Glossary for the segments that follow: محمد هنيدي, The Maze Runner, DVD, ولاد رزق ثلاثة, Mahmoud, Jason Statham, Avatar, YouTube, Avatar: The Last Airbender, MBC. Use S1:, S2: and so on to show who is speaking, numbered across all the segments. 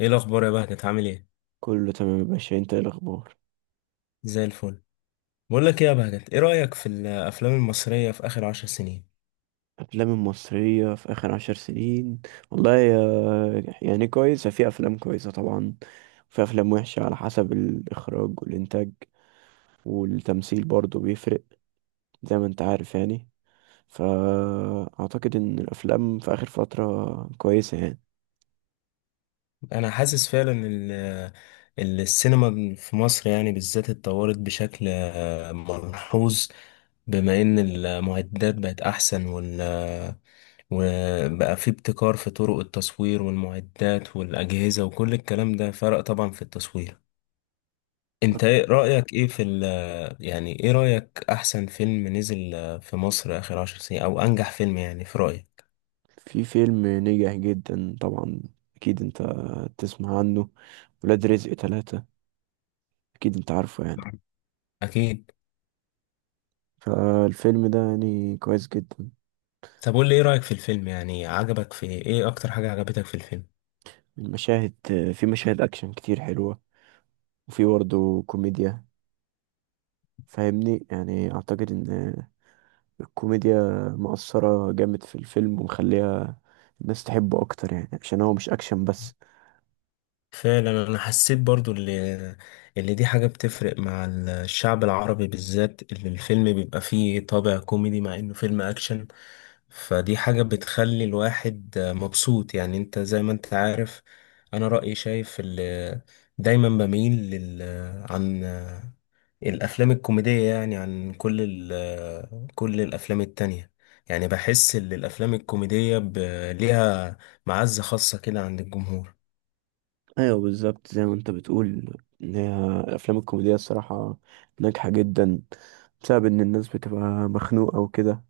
S1: ايه الاخبار يا بهجت، عامل ايه؟
S2: كله تمام يا باشا، انت ايه الاخبار؟
S1: زي الفل. بقول لك ايه يا بهجت، ايه رايك في الافلام المصريه في اخر 10 سنين؟
S2: افلام المصريه في اخر 10 سنين، والله يعني كويسه، في افلام كويسه طبعا، وفي افلام وحشه على حسب الاخراج والانتاج، والتمثيل برضو بيفرق، زي ما انت عارف يعني. فاعتقد ان الافلام في اخر فتره كويسه يعني.
S1: انا حاسس فعلا ان السينما في مصر يعني بالذات اتطورت بشكل ملحوظ. بما ان المعدات بقت احسن وبقى في ابتكار في طرق التصوير والمعدات والاجهزه، وكل الكلام ده فرق طبعا في التصوير. انت ايه رأيك ايه في ال يعني ايه رأيك، احسن فيلم نزل في مصر اخر 10 سنين، او انجح فيلم يعني في رأيك؟
S2: في فيلم نجح جدا طبعا، اكيد انت تسمع عنه، ولاد رزق ثلاثة، اكيد انت عارفه يعني.
S1: اكيد.
S2: فالفيلم ده يعني كويس جدا.
S1: طب قول لي ايه رأيك في الفيلم، يعني عجبك في ايه، اكتر حاجة عجبتك في الفيلم؟
S2: المشاهد في مشاهد أكشن كتير حلوة، وفي برضه كوميديا، فاهمني؟ يعني أعتقد إن الكوميديا مؤثرة جامد في الفيلم، ومخليها الناس تحبه أكتر، يعني عشان هو مش أكشن بس.
S1: فعلا، انا حسيت برضو اللي دي حاجة بتفرق مع الشعب العربي بالذات، اللي الفيلم بيبقى فيه طابع كوميدي مع انه فيلم اكشن. فدي حاجة بتخلي الواحد مبسوط، يعني انت زي ما انت عارف. انا رأيي شايف اللي دايما بميل عن الافلام الكوميدية، يعني عن كل الافلام التانية. يعني بحس ان الافلام الكوميدية ليها معزة خاصة كده عند الجمهور.
S2: أيوه، بالظبط زي ما أنت بتقول، إن هي الأفلام الكوميدية الصراحة ناجحة جدا، بسبب إن الناس بتبقى مخنوقة وكده،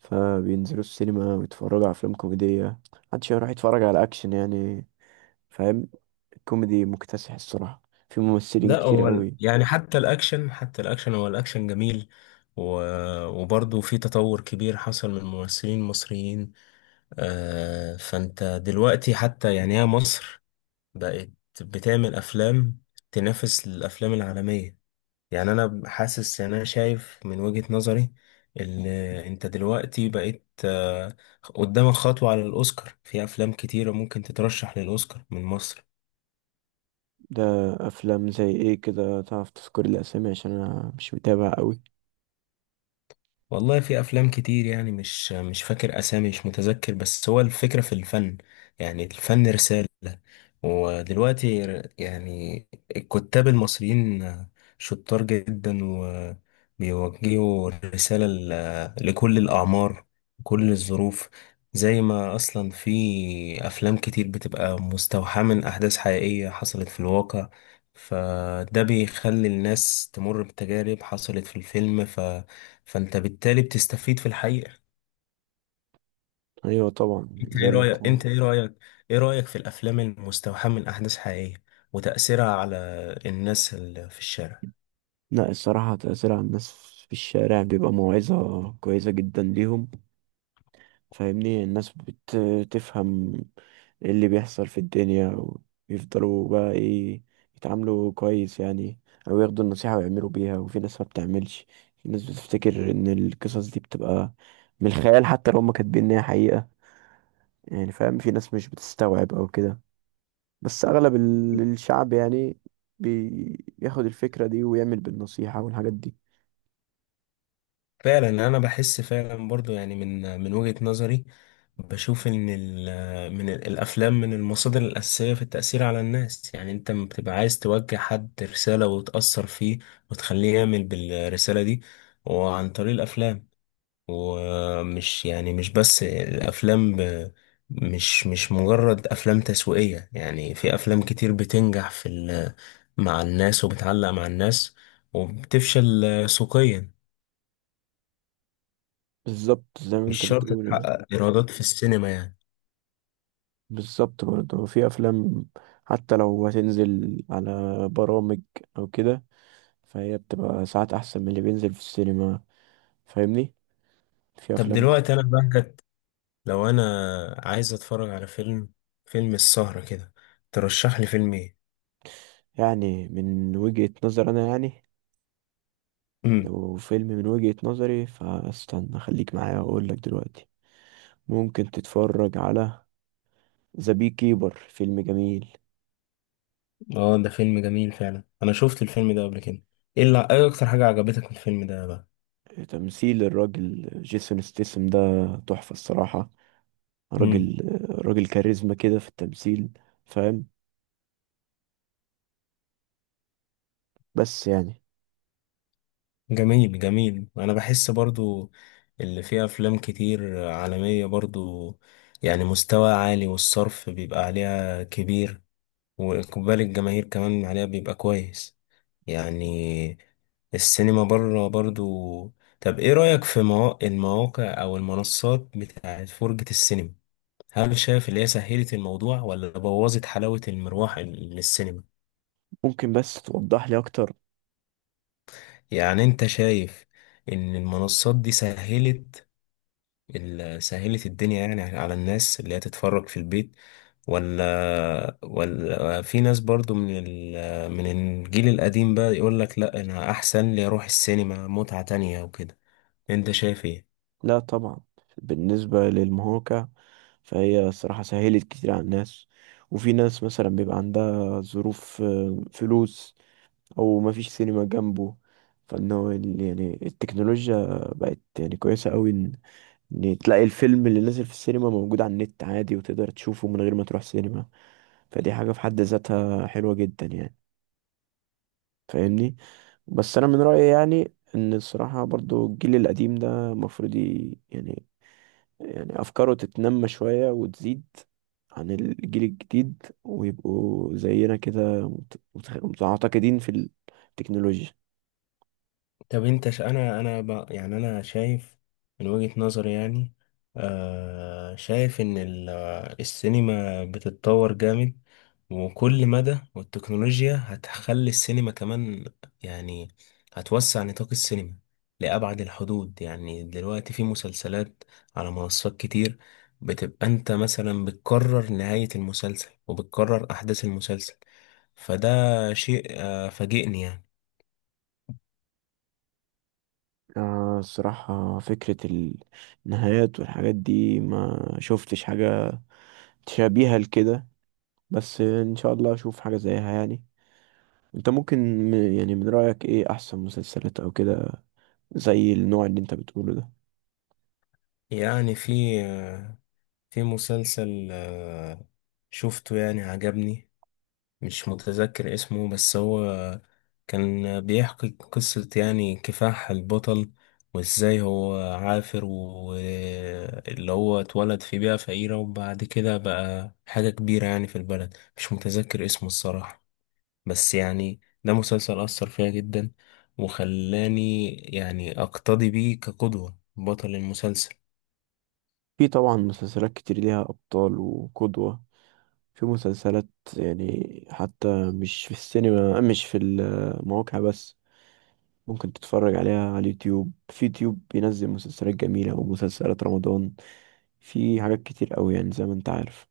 S2: فبينزلوا السينما ويتفرجوا على أفلام كوميدية. محدش يروح يتفرج على أكشن يعني، فاهم؟ كوميدي مكتسح الصراحة، في ممثلين
S1: لا،
S2: كتير
S1: هو
S2: قوي.
S1: يعني حتى الاكشن هو الاكشن جميل. و... وبرضه في تطور كبير حصل من ممثلين مصريين. فانت دلوقتي حتى، يعني هي مصر بقت بتعمل افلام تنافس الافلام العالمية. يعني انا حاسس، يعني انا شايف من وجهة نظري ان انت دلوقتي بقيت، قدامك خطوة على الاوسكار، في افلام كتيرة ممكن تترشح للاوسكار من مصر.
S2: ده أفلام زي إيه كده؟ تعرف تذكر الأسامي؟ عشان أنا مش متابع قوي.
S1: والله في افلام كتير، يعني مش فاكر اسامي، مش متذكر، بس هو الفكره في الفن. يعني الفن رساله، ودلوقتي يعني الكتاب المصريين شطار جدا، وبيوجهوا رساله لكل الاعمار، كل الظروف. زي ما اصلا في افلام كتير بتبقى مستوحاه من احداث حقيقيه حصلت في الواقع، فده بيخلي الناس تمر بتجارب حصلت في الفيلم، فانت بالتالي بتستفيد في الحقيقة.
S2: أيوة طبعا،
S1: انت
S2: زي
S1: ايه
S2: ما أنت
S1: رأيك انت ايه رأيك ايه رأيك في الافلام المستوحاة من احداث حقيقية، وتأثيرها على الناس اللي في الشارع؟
S2: لا، الصراحة تأثير على الناس في الشارع بيبقى موعظة كويسة جدا ليهم، فاهمني؟ الناس بتفهم ايه اللي بيحصل في الدنيا، ويفضلوا بقى ايه، يتعاملوا كويس يعني، او ياخدوا النصيحة ويعملوا بيها. وفي ناس ما بتعملش، في ناس بتفتكر ان القصص دي بتبقى من الخيال، حتى لو هم كاتبين ان هي حقيقة، يعني فاهم؟ في ناس مش بتستوعب او كده. بس اغلب الشعب يعني بياخد الفكرة دي ويعمل بالنصيحة والحاجات دي.
S1: فعلا يعني انا بحس فعلا برضو، يعني من وجهة نظري. بشوف ان الافلام من المصادر الاساسية في التأثير على الناس، يعني انت لما بتبقى عايز توجه حد رسالة وتأثر فيه، وتخليه يعمل بالرسالة دي، وعن طريق الافلام. ومش يعني مش بس الافلام، مش مجرد افلام تسويقية، يعني في افلام كتير بتنجح مع الناس وبتعلق مع الناس، وبتفشل سوقيا.
S2: بالظبط زي ما
S1: مش
S2: انت
S1: شرط
S2: بتقول يعني.
S1: تحقق ايرادات في السينما يعني.
S2: بالظبط برضه، في افلام حتى لو هتنزل على برامج او كده، فهي بتبقى ساعات احسن من اللي بينزل في السينما، فاهمني؟ في
S1: طب
S2: افلام
S1: دلوقتي انا بهجت، لو انا عايز اتفرج على فيلم، فيلم السهرة كده، ترشح لي فيلم ايه؟
S2: يعني من وجهة نظر انا يعني،
S1: امم
S2: لو فيلم من وجهة نظري فاستنى خليك معايا واقول لك دلوقتي. ممكن تتفرج على ذا بي كيبر، فيلم جميل.
S1: اه، ده فيلم جميل فعلا، انا شفت الفيلم ده قبل كده. ايه اكتر حاجة عجبتك في الفيلم ده بقى؟
S2: تمثيل الراجل جيسون ستيسم ده تحفة الصراحة.
S1: مم.
S2: راجل راجل كاريزما كده في التمثيل، فاهم؟ بس يعني.
S1: جميل جميل، انا بحس برضو اللي فيه افلام كتير عالمية برضو، يعني مستوى عالي، والصرف بيبقى عليها كبير، واقبال الجماهير كمان عليها بيبقى كويس، يعني السينما بره برضو. طب ايه رأيك في المواقع او المنصات بتاعت فرجة السينما، هل شايف اللي هي سهلت الموضوع، ولا بوظت حلاوة المروح للسينما؟
S2: ممكن بس توضح لي اكتر؟
S1: يعني انت شايف ان المنصات دي سهلت الدنيا، يعني على الناس اللي هي تتفرج في البيت، ولا في ناس برضو من الجيل القديم بقى يقول لك لا انا احسن لي اروح السينما، متعة تانية وكده. انت شايف ايه؟
S2: لا طبعا. بالنسبة للمهوكة، فهي صراحة سهلت كتير على الناس، وفي ناس مثلا بيبقى عندها ظروف، فلوس، او مفيش سينما جنبه. فانه يعني التكنولوجيا بقت يعني كويسة قوي، إن تلاقي الفيلم اللي نازل في السينما موجود على النت عادي، وتقدر تشوفه من غير ما تروح سينما. فدي حاجة في حد ذاتها حلوة جدا يعني، فاهمني؟ بس انا من رايي يعني، ان الصراحه برضو الجيل القديم ده المفروض يعني افكاره تتنمى شويه وتزيد عن الجيل الجديد، ويبقوا زينا كده متعتقدين في التكنولوجيا.
S1: طب انت ش... انا انا ب... يعني انا شايف من وجهة نظري، يعني شايف ان ال... آه، السينما بتتطور جامد، وكل مدى والتكنولوجيا هتخلي السينما كمان، يعني هتوسع نطاق السينما لأبعد الحدود. يعني دلوقتي في مسلسلات على منصات كتير، بتبقى انت مثلا بتكرر نهاية المسلسل وبتكرر أحداث المسلسل، فده شيء فاجئني يعني.
S2: آه، الصراحة فكرة النهايات والحاجات دي ما شفتش حاجة تشابيها لكده، بس إن شاء الله أشوف حاجة زيها يعني. أنت ممكن، يعني من رأيك إيه أحسن مسلسلات أو كده؟ زي النوع اللي انت بتقوله ده.
S1: يعني في مسلسل شفته يعني عجبني، مش متذكر اسمه، بس هو كان بيحكي قصة يعني كفاح البطل، وازاي هو عافر، واللي هو اتولد في بيئة فقيرة، وبعد كده بقى حاجة كبيرة يعني في البلد، مش متذكر اسمه الصراحة. بس يعني ده مسلسل أثر فيا جدا، وخلاني يعني أقتدي بيه كقدوة بطل المسلسل.
S2: في طبعا مسلسلات كتير ليها ابطال وقدوة. في مسلسلات، يعني حتى مش في السينما، مش في المواقع بس، ممكن تتفرج عليها على اليوتيوب. في يوتيوب بينزل مسلسلات جميلة ومسلسلات رمضان، في حاجات كتير قوي يعني، زي ما انت عارف.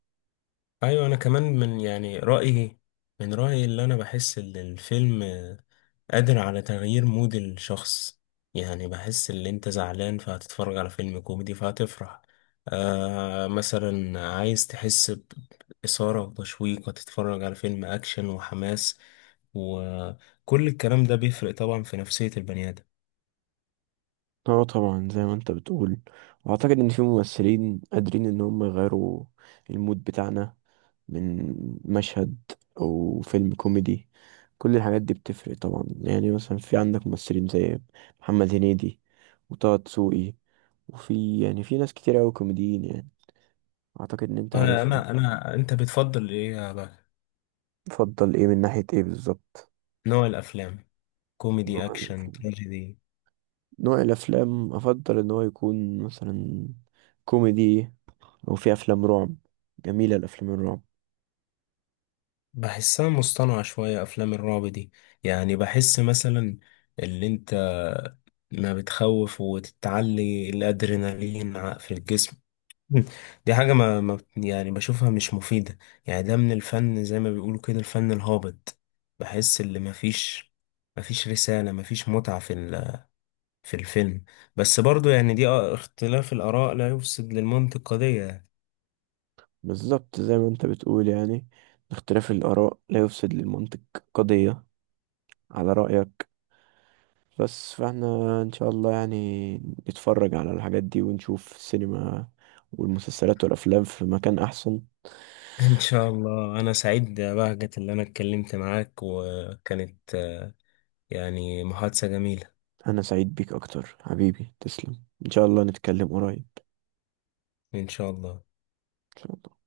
S1: ايوه، انا كمان من رايي اللي انا بحس ان الفيلم قادر على تغيير مود الشخص، يعني بحس ان انت زعلان فهتتفرج على فيلم كوميدي فهتفرح. مثلا عايز تحس باثاره وتشويق، هتتفرج على فيلم اكشن وحماس، وكل الكلام ده بيفرق طبعا في نفسيه البني ادم.
S2: اه طبعا زي ما انت بتقول، واعتقد ان في ممثلين قادرين ان هم يغيروا المود بتاعنا، من مشهد او فيلم كوميدي. كل الحاجات دي بتفرق طبعا، يعني مثلا في عندك ممثلين زي محمد هنيدي وطه دسوقي، وفي يعني في ناس كتير اوي كوميديين يعني، اعتقد ان انت
S1: انا
S2: عارفهم.
S1: انا انا انت بتفضل ايه يا بقى؟
S2: تفضل ايه من ناحية ايه بالظبط؟
S1: نوع الافلام؟ كوميدي،
S2: نوع
S1: اكشن،
S2: الافلام.
S1: تراجيدي؟
S2: نوع الافلام افضل ان هو يكون مثلا كوميدي، او في افلام رعب، جميلة الافلام الرعب.
S1: بحسها مصطنعة شوية، أفلام الرعب دي، يعني بحس مثلا اللي أنت ما بتخوف وتتعلي الأدرينالين في الجسم. دي حاجة ما, ما بت- يعني بشوفها مش مفيدة، يعني ده من الفن زي ما بيقولوا كده، الفن الهابط. بحس اللي مفيش رسالة، مفيش متعة في الفيلم، بس برضو يعني دي اختلاف الآراء لا يفسد للمنطق قضية.
S2: بالظبط زي ما انت بتقول يعني، اختلاف الآراء لا يفسد للمنطق قضية، على رأيك. بس فاحنا ان شاء الله يعني نتفرج على الحاجات دي ونشوف السينما والمسلسلات والأفلام في مكان أحسن.
S1: إن شاء الله، أنا سعيد بهجت اللي أنا اتكلمت معاك، وكانت يعني محادثة جميلة.
S2: أنا سعيد بيك أكتر حبيبي، تسلم، ان شاء الله نتكلم قريب.
S1: إن شاء الله.
S2: ان شاء الله.